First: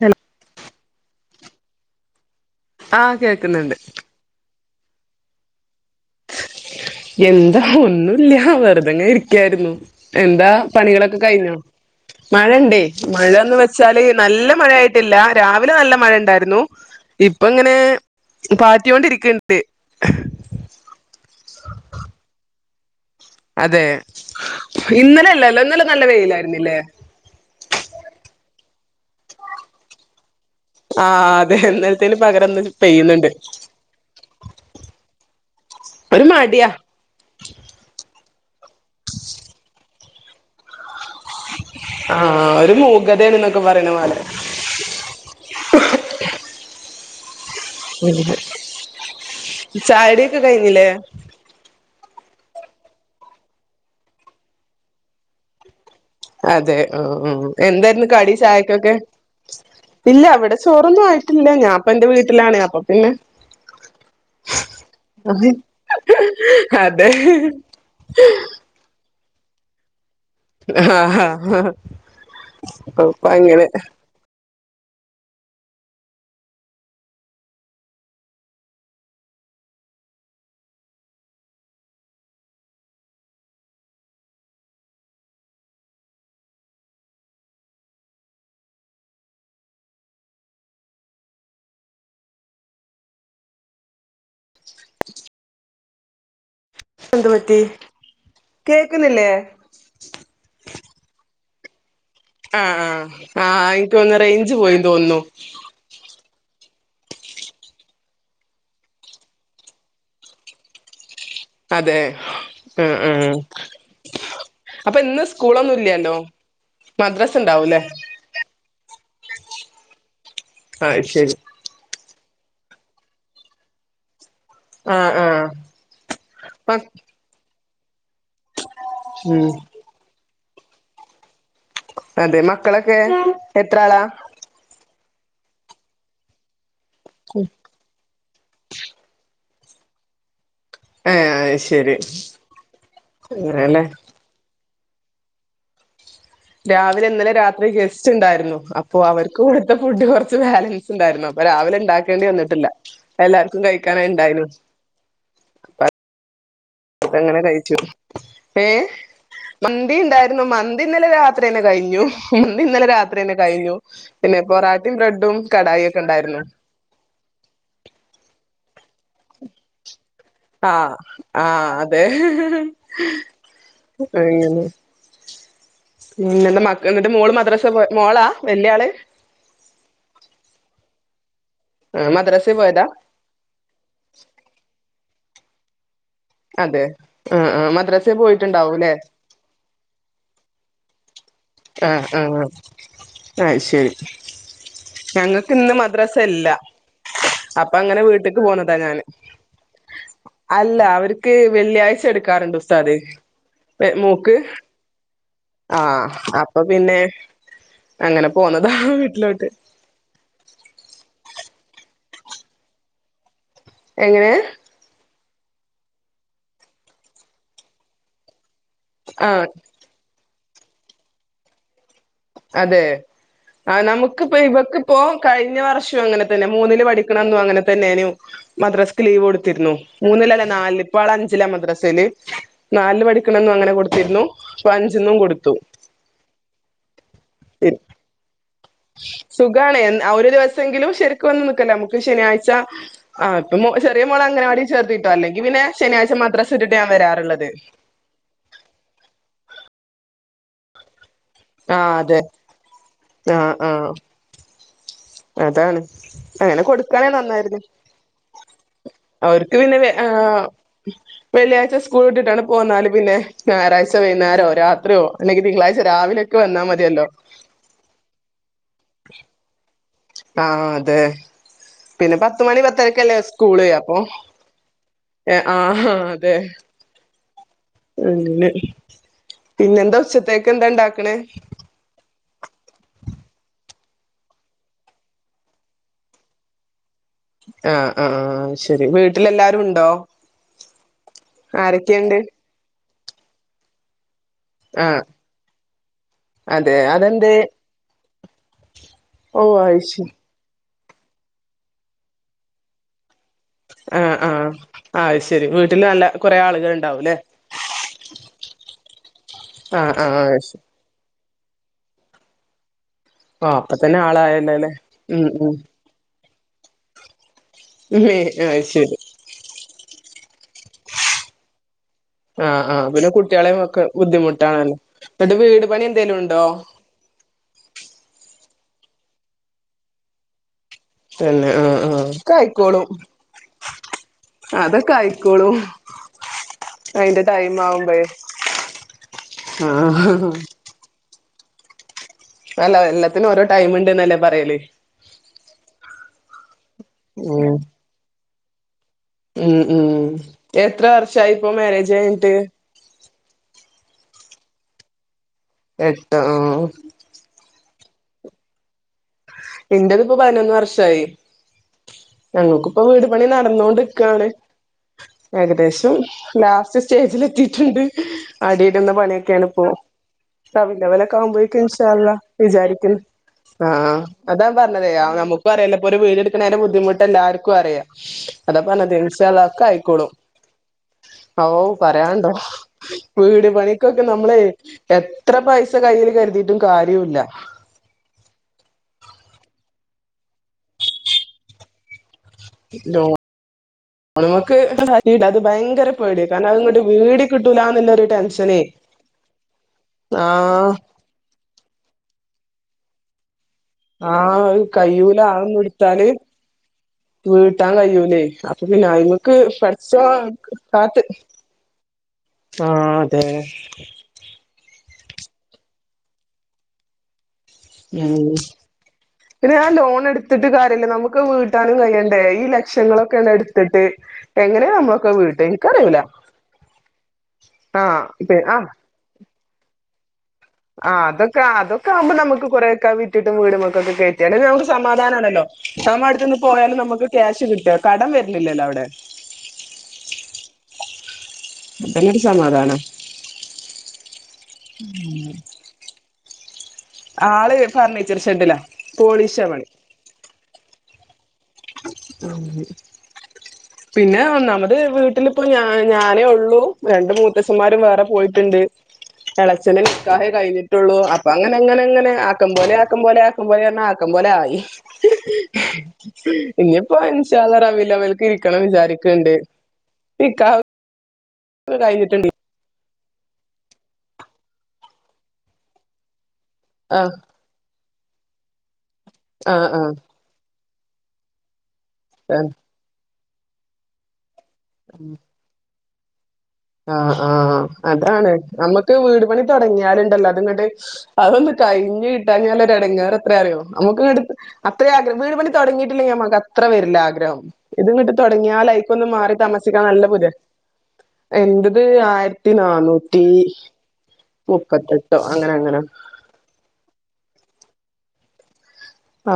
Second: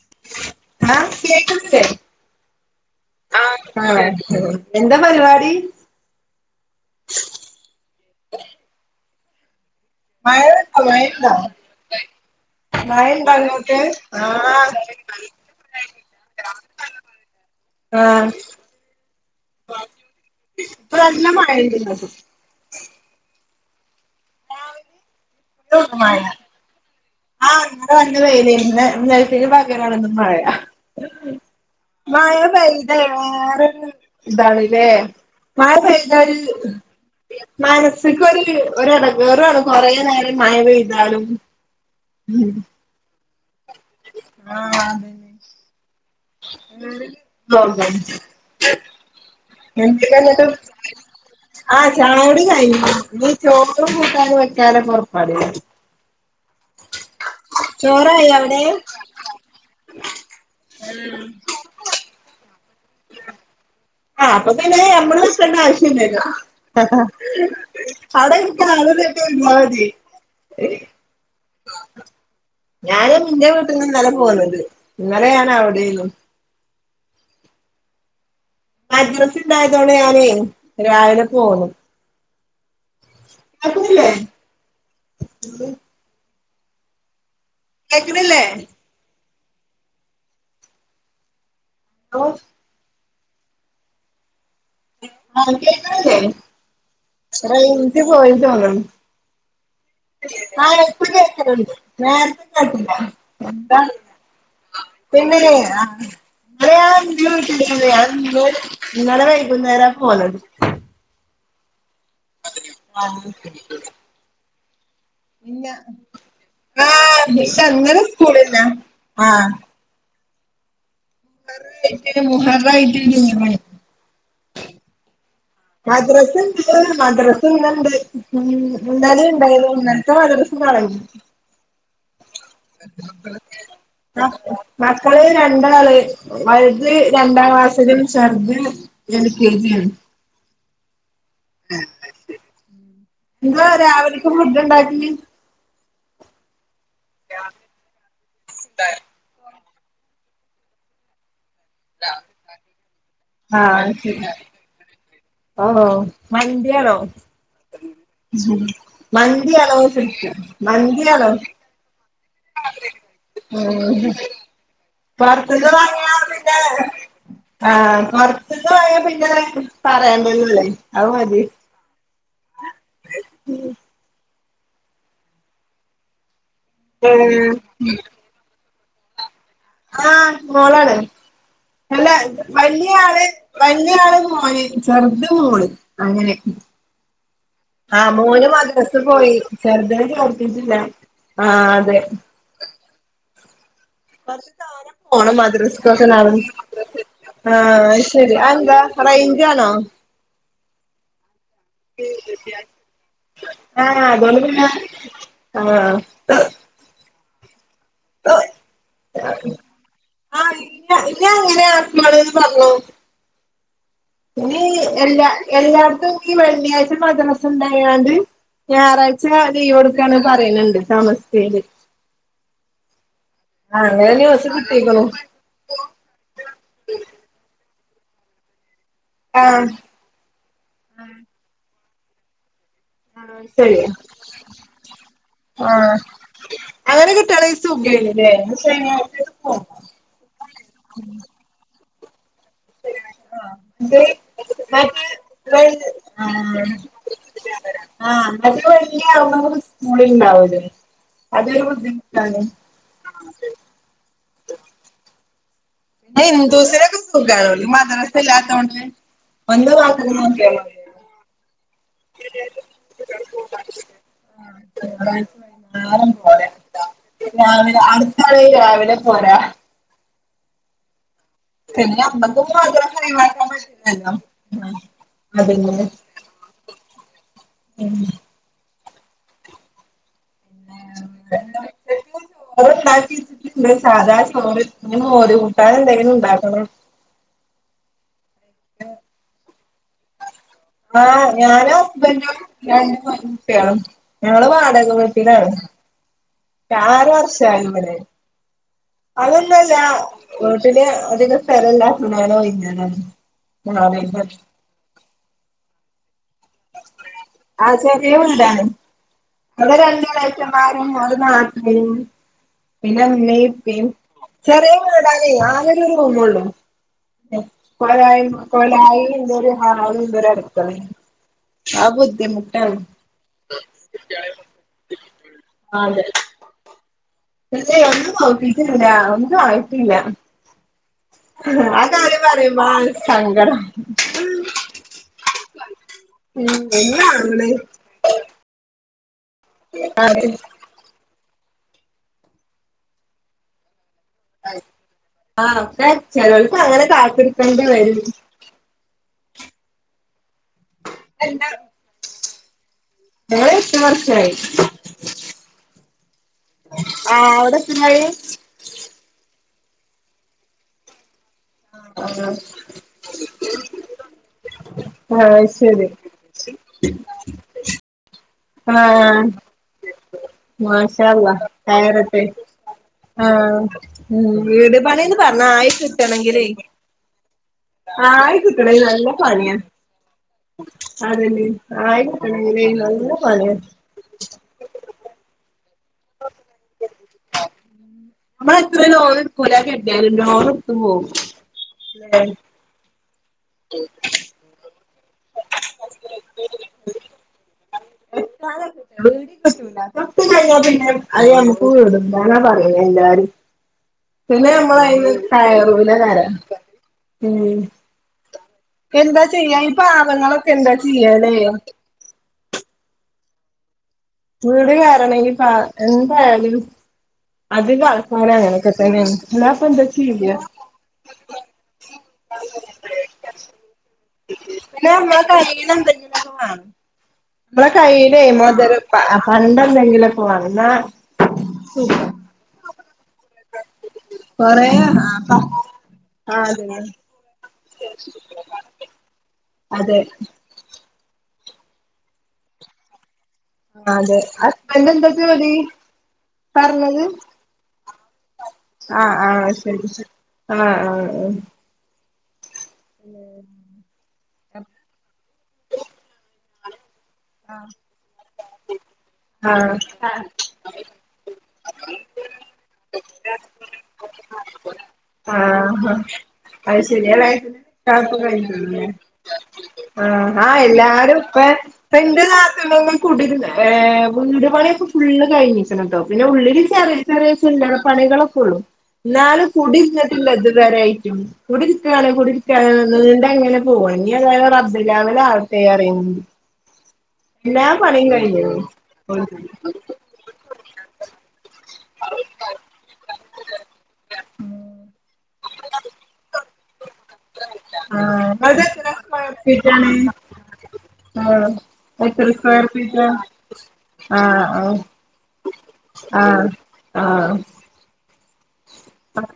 Hello ആ കേകുന്നിലെ ആഹ് കേക്ന്ന്ണ്ട് എന്താ പരിവാടി എന്താ ഒന്നുല്ല്യ വെറ്തെങ്ങെനെ ഇരിക്കാരുന്നു എന്താ മഴണ്ടോ പണികളൊക്കെ മഴണ്ടോ കഴിഞ്ഞൊ മഴയണ്ടയ് മഴണ്ടോ മഴന്ന് അങ്ങോട്ട് വെച്ചാല് നല്ല മഴ ആഹ് ആയിട്ടില്ല രാവിലെ നല്ല മഴ ണ്ടാരുന്നു ഇപ്പങ്ങനെ ആഹ് പാറ്റിയോണ്ടിരിക്ക്ണ്ട് ഇപ്പ നല്ല മഴണ്ട് ഇങ്ങട് അതെ ഇന്നലെല്ലല്ലോ ഇന്നലെ ഇപ്പളുണ്ട് നല്ല മഴ വെയിലായിരുന്നില്ലേ ആഹ് ഇന്നലെ നല്ല വെയിലെന്നു ഇന്ന് ഇന്നൽതീന് പകരാണ് ഇന്ന് മഴ ആഹ് അതെ ഇന്നലത്തേന് മയ പകരം ഇന്ന് പെയ്യുന്നുണ്ട് പൈതങ്ങനെ [unintelligible] താണ്ല്ലേ മയ ഒരു പൈതാല് മടിയാ മയ [unintelligible] ക്കൊരു ഒരെടെങ്ങേറുആണ് കൊറേ നേരം മഴ പെയ്താലും ആ ഉം ഒരു മൂഗതേണ്നൊക്കെ പറീണ പോലെ ആഹ് അതന്നെ [inaudible] [unintelligible] ചായുടിയൊക്കെ ലങ്ങ്ട്ടും കഴിഞ്ഞില്ലേ ആ ച ചായുടി കയിഞ്ഞു ഇഞ്ഞി ചോറും കൂട്ടാനും വെക്കാനപ്പൊ പണില്ലേ അതെ ആ ആ എന്തേരുന്നു കടി അവിടെ ചായക്കൊക്കെ ഇല്ല ഇവിടെ ചോറൊന്നും ആയിട്ടില്ല ഞാൻപ്പന്റെ വീട്ടിലാണ് അപ്പൊ പിന്നെ ആ അപ്പൊ പിന്നെ ഞമ്മള് വെക്കേണ്ട ആവശ്യല്ലല്ലൊ അതെ അവടെ [unintelligible] [unintelligible] ആഹ് ആഹ് ഞാനും അപ്പ ന്റെ അങ്ങനെ വീട്ട്ന്ന് ന്നലെ പോന്നത് ഇന്നലെ ഞാനവടെന്നു മദ്രസ് ണ്ടായതോണ്ട് ഞാനേ രാവിലെ പോന്നു കേക്കുന്നില്ലേ കേക്ക്ണ്ല്ലേ ഓ ക്ക്ണില്ലേ എന്ത് പറ്റി റേഞ്ച് പോയി തോനുണ് കേക്കുന്നില്ലേ ആ ഇപ്പ കേക്ണ്ട് നേർത്തെ ആഹ് കേട്ട്ല ആഹ് ആഹ് എന്ത എനിക്ക് തോന്നുന്നു റേഞ്ച് പോയി തോന്നുന്നു പിന്നെ പിന്നെ ല്ലേ [unintelligible] ന്നലെ ഞാന്റെ വീട്ടിലെന്നു ഞാൻ ഇന്ന് ഇന്നലെ വൈകുന്നേരാ പോന്നത് അതെ [unintelligible] ആഹ് [unintelligible] അപ്പൊ ഇന്ന് സ്കൂളൊന്നും ഇല്ലണ്ടോ ആഹ് നിഷ അങ്ങനെ സ്കൂളില്ല ആഹ ആ ശരി മുഖറായിട്ട ആഹ ആഹ മദ്രസുണ്ട് മദ്രസ ഉണ്ട് ഉ ഉന്നര ഉം ഉണ്ടായിത് ഉന്നനത്തെ മദ്ര [unintelligible] ആ അതെ മക്കളൊക്കെ എത്ര ആളാ മക്കള് രണ്ടാള് വലുത് രണ്ടാം ക്ലാസ്സിലും ചെറുത് എൽകെജി ആണ് ഏഹ് ശരി എന്ത അങ്ങനെല്ലേ രാവിലേയ്ക്ക് ഫുഡ് ഉണ്ടാക്കിയെ രാവിലെ ഇന്നലെ രാത്രി ഗസ്റ്റ് ഉണ്ടായിരുന്നു അപ്പൊ അവർക്ക് കൊടുത്ത ഫുഡ് കുറച്ച് ബാലൻസ് ഉണ്ടായിരുന്നു ഇപ്പ രാവിലെ ഉണ്ടാക്കേണ്ടി വന്നിട്ടില്ല എല്ലാർക്കും ആ കഴിക്കാന ശരി ഇണ്ടായിനു ഓ മ അത അങ്ങനെ കഴിച്ചു ഏ അളവ് മന്തി ശരിക്കും ഉണ്ടായിരുന്നു മന്തി ഇന്നലെ അളവ് രാത്രിന്നെ കഴിഞ്ഞു ന്ന് ഇന്നലെ രാത്രി തന്നെ കഴിഞ്ഞു ഉം പിന്നെ പൊറാട്ടയും ബ്രെഡും കടായി ഒക്കെ ഉണ്ടായിരുന്നു ആഹ കൊറച്ച പിന്നെ പറയാ ആഹ ആഹ അതെ അനെ പിന്നെ എന്ത മക്കള് എന്നിട്ട് മോള് ഏഹ് മദ്രസ മോളാ വലിയ ആള് ആഹ മോളാണ് അല്ല മദ്രസ പോയതാ വലിയ ആള് വലിയ ആള് മോന് ചെറുത് മോള് അങ്ങനെ അതെ ആ ആ മദ്രസ മോന് പോയിട്ടുണ്ടാവൂല്ലേ മദ്രാസ്ൽ പോയി ചെറുത് ക്കജില്ല [unintelligible] ആഹ ആഹ ആഹ് ശരി വറ താനം പോണം ഞങ്ങൾക്ക് ഇന്ന് മദ്രസക്കൊക്കെ ന മദ്രസ ഇല്ല [unintelligible] അപ്പൊ ആഹ അങ്ങനെ ശരി വീട്ട്ക്ക് പോന്നതാ എന്താ ഞാന് റേഞ്ച് ആണോ അല്ല അവർക്ക് വെള്ളിയാഴ്ച എടുക്കാറുണ്ട് ഉസ്താദ ആഹ അതോണ്ട് പിന്ന ആഹ അപ്പൊ പിന്നെ അങ്ങനെ പോന്നതാ വീട്ടിലോട്ട് പി അങ്ങനെ ആത്മാളന്ന് പറഞ്ഞോ എങ്ങനെ പിന്ന എല്ലാ എല്ലാർത്തും ഈ വെള്ളിയാഴ്ച മദ്രസ ഉണ്ടായാണ്ട് ഞായറാഴ്ച ആഹ് ലീവ് കൊടുക്കാണ് പറയണണ്ട് തമസ്യില് അതെ ആ നമുക്കിപ്പോ ന്യൂസ് ഇവക്കിപ്പോ കിട്ടീക്ക്ണു കഴിഞ്ഞ വർഷം അങ്ങനെ തന്നെ മൂന്നില് പഠിക്കണംഅങ്ങനെ മദ്രാക്ക് ലീവ് ആഹ് കൊടുത്തിരുന്നു മൂന്നിലല്ലേ നാല ഇപ്പൾ അഞ്ചില മദ്രാ ശല നാല് ആഹ് പഠിക്കണെന്നും അങ്ങനെ ശരി കൊടുത്തിരുന്നു അപ്പൊ അഞ്ചന്നും കൊടുത്തു ആഹ് അങ്ങനെ കെട്ടടളൈസൊക്കണല്ലേ സുഖണ് ഒരു ദിവസെങ്കിലും ശക്ക് വന്ന നക്കല നമുക്ക് ശനാഴ്ച പ ആ ഇപ്പൊ മറ്റേ ചെറിയ മോളെ മറ്റേ അംഗനവാടിചേർത്തിട്ടോ അല്ലെങ്കി പിന്നെ വെൾ ശനിയാഴ്ച മാദ്രാസ ഇട്ടിട്ട് ഞാൻ വരാറുള്ളത് ആഹ അങ്ങത് വല്യ ആവുന്ന സ്കൂളിൽ ഉണ്ടാവൂല അതൊരു ആ അതെ ബുദ്ധിമുട്ടാണ് ആ ആ അതാണ് പിന്നെ അങ്ങനെ ഹിന്ദൂസിനൊക്കെ കൊടുക്കണേ സുഖാണ് നന്നായിരുന്നു ഓൽക്ക് മദ്രസ ഇല്ലാത്തോണ്ട് അവർക്ക് ഒന്ന് പിന്നെ വാത്ത്ക്ക് നോക്കിയാ വെള്ളിയാഴ്ച സ്കൂൾ ഇട്ടിട്ടാണ് പോന്നാല് പിന്നെ ഞായറാഴ്ച വൈകുന്നേരോ രാത്രിയോ ആാഴ്ച അല്ലെങ്കിൽ തിങ്കളാഴ്ച വൈകേരം പോ രാവിലെയൊക്കെ വന്നാ മതിയല്ലോ രാവെ അടുത്താള രാവിലെ [unintelligible] പോരാ ആഹ അതെ പിന്നെ നമ്മക്ക് പത്ത് മണി മദ്രസ പത്തരക്കല്ലേ ഒഴിവാക്കാൻ സ്കൂള് അപ്പൊ പറ്റില്ലല്ലോ ആഹ്ഹ അതിന് അതെ [unintelligible] [inaudible] ഇത്തേക്ക എന്താണ്ടാക്കണ ചോറ് ഉണ്ടാക്കി സാധാ ചോറ് മോര് കൂടാൻ എന്തേലും ഒണ്ടാക്കണം ആഹ ആഹ ആ് ശരി വീട്ടിലെല്ലാവരും ഉണ്ടോ ആഹ് ഞാനും ആരൊക്കെയുണ്ട് ഹസ്ബൻഡും രണ്ട് കൊച്ചുകുട്ടികളും ഞങ്ങൾ വാടക ആഹ് വീട്ടിലാണ് [unintelligible] അതെ അതെന്തേ വർഷമായി ഓ അയ്ശരി [inaudible] പിന്നെ അധികം [unintelligible] ആ മാറിയത് ആഹ് അതുശെരി വീട്ടിലും കൊറേ ആളുകൾ ഇണ്ടാവുമില്ലേ ആ ചെറിയ വിട്ടാണ് ആഹ് ആഹ് അത് ശരി ആ അപ്പൊ തന്നെ [unintelligible] ആളായല്ലോല്ലേ ചെറിയ ഉം വിട്ടാണ് ഉം ആക്കെ ഒരു റൂമേയുള്ളു മേ അത് ശരി [unintelligible] ആഹ് ആഹ് പിന്നെ കുറ്റകളെയൊക്കെ ബുദ്ധിമുട്ടാണ് എന്നിട്ട് വിട് പണി അതെ എന്തെല്ലുമുണ്ടോ ഒന്നും ആയിട്ടില്ല പിന്നെ ആഹ ആ ആഹ കാര്യം ഓക്കെ പറയുമ്പോ ആയിക്കോളും സങ്കടം അതൊക്കെ ആയിക്കോളൂ ഉം അയിന്റെ ടൈം എന്നാവണ് ആവുമ്പോൾ ആഹ അല്ല എല്ലാത്തിനും ഓരോ ടൈം ഇണ്ട് ആ അ ചിലൾക്ക് അങ്ങനെ ഉം കാത്തിടുത്തേണ്ടേ വരും ഉം ഉം എത്ര വർഷ ആയിപ്പൊ മാരേജ് കഴിഞ്ഞിട്ട് ഞങ്ങൾ എട്ട് വർഷമായി എട്ട് ആഹ് ആ അവിടെ എത്രായി എന്റേതെപ്പോ പതിനൊന്ന് വർഷമായി ആഹ് ഞങ്ങൾക്കിപ്പൊ വീട് പണി നടന്നോണ്ടേരിക്കാണ് ആഹ് ശരി ഏകദേശം ലാസ്റ്റ് സ്റ്റേജിൽ എത്തിയിട്ടുണ്ട് അടിയിടുന്ന ആഹ് പണിയൊക്കെയാണ് ഇപ്പോ മാഷാ റബീഹുലവ്വലൊക്കെ അള്ളാ ആവുമ്പോഴേക്ക് ഇൻഷ അല്ലാഹ് കയറട്ടെ വിചാരിക്ക ആഹ് ഉം വീടു പണീന്ന് പറഞ്ഞ നമുക്കും ആയികിട്ടണങ്കിലെയ് [unintelligible] അറിയ അതാ പറഞ്ഞതെയ് ഇൻഷാ അല്ലാഹ് പണിയാ ഒക്കെ ആയിക്കോളും അതന്നെ ഔ ആയി പറയാണ്ടോ കിട്ടണെങ്കിലേ നല്ല വീട് പണിയാ പണിക്കൊക്കെ നമ്മളെയ് എത്ര പൈസ സ കയ്യിൽ കരുതിയിട്ടും കാര്യോല്ല [unintelligible] കിട്ടിയാലും ലോണ് ട്ത്ത് പോവും ലേ ലോ-ൺ മ്മക്ക് [unintelligible] അത് ഭയങ്കര പേടിയ കാരണം അത്ങ്ങട്ട് വീടി കിട്ടൂല ന്നുള്ളൊരു ടെൻഷനേയ് [unintelligible] അത് ഞമ്മക്കു ഞാനാ പറയുന്നേ എല്ലാരും ആഹ് പിന്നെ അഹ് നമ്മളയിന്ന് കയ്യൂല അഹൊന്നും കയറൂല എടുത്താല് കര ഉം വീട്ടാൻ കഴൂല്ലെയ് അപ്പൊ എന്താ പിന്നയി്മക്ക് ചെയ്യാ ഈ പടച്ചോൻ പാവങ്ങളൊക്കെ എന്താ കാത്ത് ചെയ്യാലേ ആഹ് അതേയ് വീട് കേറണങ്കിൽ [unintelligible] എന്തായാലും അധികം ഉം ആൾക്കാരും അങ്ങനൊക്കെ തന്നെയാണ് പിന്നെ അല്ലാപ്പ ആ എന്താ ലോൺ ചെയ്യാ എടുത്തിട്ട് കാര്യമില്ല നമ്മുക്ക് വീട്ടാനും കഴിയണ്ടേ? ഈ ലക്ഷങ്ങളൊക്കെട് എടുത്തിട്ട് എങ്ങനെയ പിന്നെ നമ്മളൊക്കെ നമ്മളെ വീട്ട എനിക്കറിയുല്ല. നമ്മളുടെ കൈയ്യിലെ മൊതല് പ പണ്ടം എന്തെങ്കിലും ആഹ് അതൊക്കെ അതൊക്കാവു നമ്മുക്ക് കൊറെയൊക്കെ വീട്ടിട്ടും വീടുമ്മേക്കൊക്കെ കേറ്റിയാൽ നമുക്ക് കൊറേ സമാധാനം ആണല്ലോ നമ്മുടെ ആ അടുത്തുനിന്ന് അതെ പോയാലും നമ്മുക്ക് ക്യാഷ് ഇ കിട്ടാ കടം വരില്ലല്ലോ അവിടെ. അതെ. അതന്നൊരു സമാധാനം. അതെ. ഹസ്ബൻഡ് എന്താ ജോലി പറഞ്ഞത്? ആള് ഫർണിച്ചർ ഷെഡിലാ ആഹ് പോളിഷാ ആഹ് പണി. ശരി ശരി ആഹ് ഉം പിന്നെ ഒന്നാമത് വീട്ടിലിപ്പോ ഞ ഞാനേ ഉള്ളൂ, രണ്ട് മൂത്തച്ഛമാരും വേറെ പോയിട്ടുണ്ട്, ആഹ് എളച്ഛന്റെ ആഹ് നിക്കാഹെ കഴിഞ്ഞിട്ടുള്ളൂ, അപ്പൊ അങ്ങനെങ്ങനെങ്ങനെ ആക്കം പോലേ ആക്കം പോലെ ആക്കാം പോലെ പറഞ്ഞാ ആക്കം പോലെ ആയി. ആഹ്. ഇനിയിപ്പോ അത്ശരി. ഇൻഷാ എളേച്ഛന്റെ അള്ളാ റബീഉൽ നിക്കാഹ് ഇപ്പൊ അവ്വൽക്ക് കഴിഞ്ഞേ ഇരിക്കണം ഉള്ളൂല്ലേ. വിചാരിക്ക്ണ്ട് ആഹ് ആ നിക്കാഹ് എല്ലാരും പ്പ പ്പെന്റെ കഴിഞ്ഞിട്ടുണ്ട് നാത്തൂനൊന്നും കൂടി വീട് പണിയിപ്പൊ ഫുള് കഴിഞ്ഞിക്ക്ണ് ട്ടോ പിന്നെ ഉള്ളിൽ ചെറിയ ആഹ് ചെറിയ ചില്ലറ പണികളൊക്കെ ഉള്ളു. എന്നാലും ആഹ് ആഹ് കുടിരുന്നിട്ടില്ല ഇത് വരെയിട്ടും കുടരിക്കാണ് കുടരിക്കാണ് [unintelligible] അങ്ങനെ പോവാ ഇഞ്ഞി അതായത് ആഹ് അബ്ദുലാമിനെ ആർത്തെ അറിയണ്ട്. ആഹ് ആഹ് അതാണ് നമ്മുക്ക് വീട് പണി കഴിഞ്ഞ്ണ് തുടങ്ങിയാലുണ്ടല്ലോ അതുങ്ങട്‌ അതൊന്ന കഴിഞ്ഞ് കിട്ടാഞ്ഞാലൊരെടങ്ങേറ് എത്രാറിയോ നമുക്ക്ടു അത്രെ ആഗ്ര വീട് പണി തുടങ്ങിയിട്ടില്ലെങ്കി നമക്ക് അത്ര വര ല്ല ആഗ്രഹം ഇതുങ്ങിട്ട് ആഹ് അത് തുടങ്ങിയാൽ എത്ര ഐക്കൊന്ന് സ്ക്വയർ മാറി താമസിക്കാൻ ഫീറ്റാണ് നല്ല പുതെ ആഹ് എന്റ്ത് എത്ര ആയിരത്തി സ്ക്വയർ ഫീറ്റാ നാന്നൂറ്റി ആഹ് ആഹ് മുപ്പത്തെട്ടോ അങ്ങനെ അങ്ങനെ ആഹ്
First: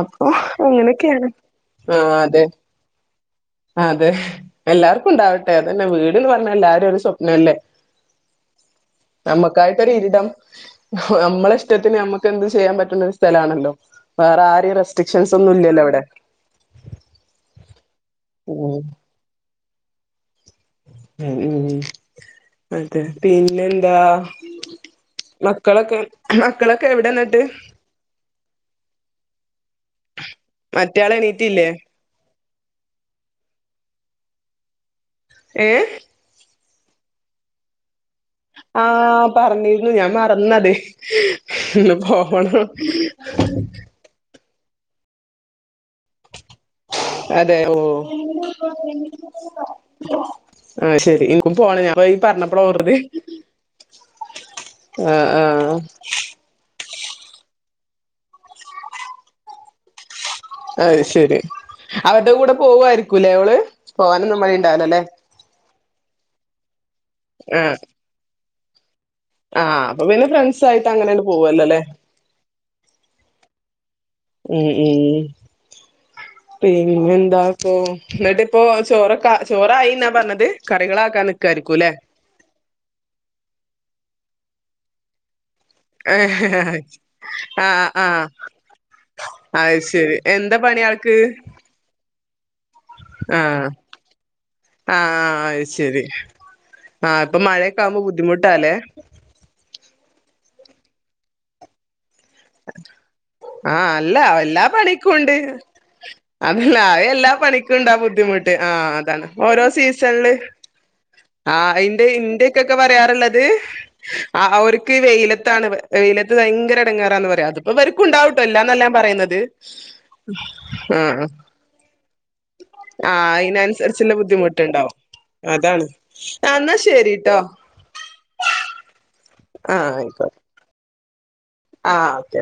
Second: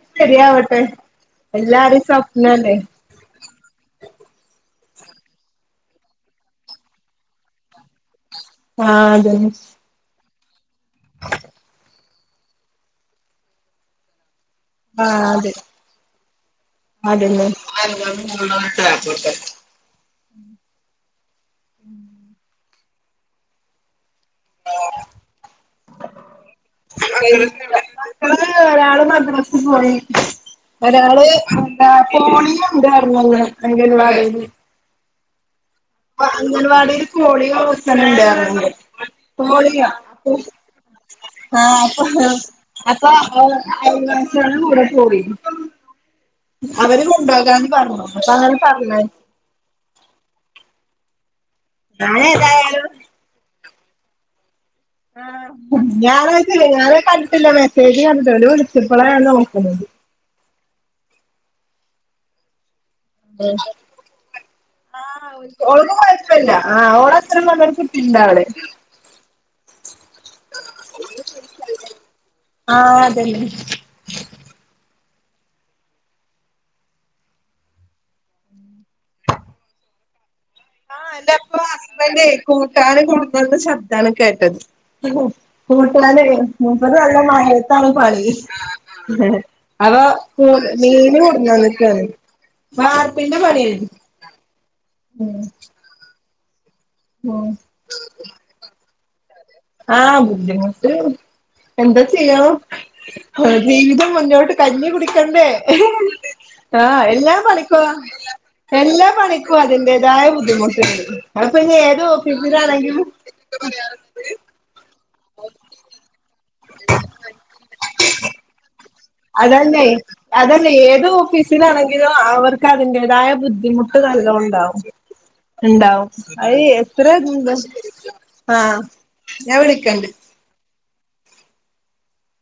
അപ്പൊ അങ്ങനെയൊക്കെയാണ് എല്ലാരും ആഹ് അതെ സ്വപ്നല്ലേ അതെ എല്ലാർക്കും ഉണ്ടാവട്ടെ അതന്നെ വീട്ന്ന് പറഞ്ഞ എല്ലാരും ഒരു സ്വപ്നല്ലേ ആഹ് അതന്നെ നമ്മക്കായിട്ടൊരു ഇരിടം നമ്മള ഇഷ്ടത്തിന് നമ്മുക്ക് എന്ത് ചെയ്യാൻ പറ്റുന്ന ഒരു സ്ഥലാണല്ലോ വേറെ ആ ആഹ് അതെ അതെന്നെ ഉം ഉം ഉം അതെ പിന്നെ എന്താ ആഹ് മക്കളൊക്കെ എവിടെ എന്നിട്ട് [unintelligible] മറ്റയാള് ഒരാള് എണീറ്റില്ലേ എന്താ ഫോണില് ഉണ്ടാര്ന്ന് [unintelligible] ഏഹ് അംഗൻവാടി ഒരു ആഹ് കോടിയ പറഞ്ഞിരുന്നു ഞാൻ മറന്നത് ഇന്ന് [unintelligible] പോണം [unintelligible] അതെ ഓ അപ്പൊ അങ്ങനെ പറഞ്ഞ് ആഹ്! ശരി ഇ പോണം ഞാൻ പോ ഈ പറഞ്ഞപ്പോള ഞാനേതായാലും ഓറത് ആ ഞായറാഴ്ച അല്ലെ ഞാന കണ്ടിട്ടില്ല മെസ്സേജ് കണ്ടോ വിളിച്ചപ്പോളാണ് നോക്കുന്നത് അ ശരി അവരുടെ കൂടെ പോവുയിരിക് കുലകള് പോവാനൊന്നും മഴി ഉണ്ടാവലോല്ലേ ഒളന്നും കുഴപ്പമില്ല ആ് ഓർ അത്രയും വന്നരു ആഹ് കുട്ടിണ്ട അവളെ ആഹ് അപ്പൊ പിന്നെ ഫ്രണ്ട്സ ആയിട്ട് അങ്ങനെയാണ് പോവല്ലോല്ലേ ആ അതല്ലെ ഉം ഉം പിന്നെ എന്താപ്പ എന്നിട്ടിപ്പോ ചോറക്ക ചോറായിന്നാ പറഞ്ഞത് ആ കറികളാക്കാൻ എ്റെ അപ്പൊ നിക്കായിരിക്കൂല്ലേ അസ്മന്റ കക്കെ കൊടുന്നന്ന് ശബ്ദാണ് കേ കേട്ടത് കൂട്ട ആഹ് മൂപ്പ നല്ല മയത്താണ് പണി ആഹ് അത് അ ശരി എന്താ പണി ആൾക്ക് മീന് കൊടന്നന്നക്കാണ് വാർപ്പിന്റെ പണിയണ്ട് ആ ആ് അത് ശരി ആ ഇപ്പൊ ഉം മഴയൊക്കെ ആവുമ്പോ ബുദ്ധിമുട്ടല്ലേ ആ ബുദ്ധിമുട്ട് എന്താ ചെയ്യ ആഹ് ജീവിതം അല്ല മുന്നോട്ട് എല്ലാ കഞ്ഞി പണിക്കും ഉണ്ട് കുടിക്കണ്ടേ അതല്ല ആ എല്ലാ എല്ലാം പണിക്കും പണിക്കോ ഉണ്ടാ ബുദ്ധിമുട്ട് ആഹ് എല്ലാം അതാണ് പണിക്കോ ഓരോ അതിൻ്റെതായ സീസണില് ബുദ്ധിമുട്ടുണ്ട് അപ്പന്ന ആഹ് ഏത് ഇന്റെ ഓഫിങ്കി ഇന്റെക്കൊക്കെ പറയാറുള്ളത് ആ അവർക്ക് ഈ വെയിലത്താണ് വെയിലത്ത് ഭയങ്കര അടങ്ങാറാന്ന് പറയാം അതിപ്പോവർക്കും ഉണ്ടാവട്ടോ അല്ല നല്ല അതല്ലേ അതല്ലെ ഏത് ആഹ് ഓഫീസിലണങ്കതോ അവർക്ക് അതിന്റേതായ ആഹ് ബുദ്ധിമുട്ട് അയിനനുസരിച്ചുള്ള വല്ലാം ഉണ്ടാവും ബുദ്ധിമുട്ടുണ്ടാവും അതാണ് ഉണ്ടാവും ആഹ് ആയ് എന്നാ എത്ര ശരിട്ടോ ന്താ ആ ഞാൻ വിളിക്കണ്ട് ആ ഓക്കെ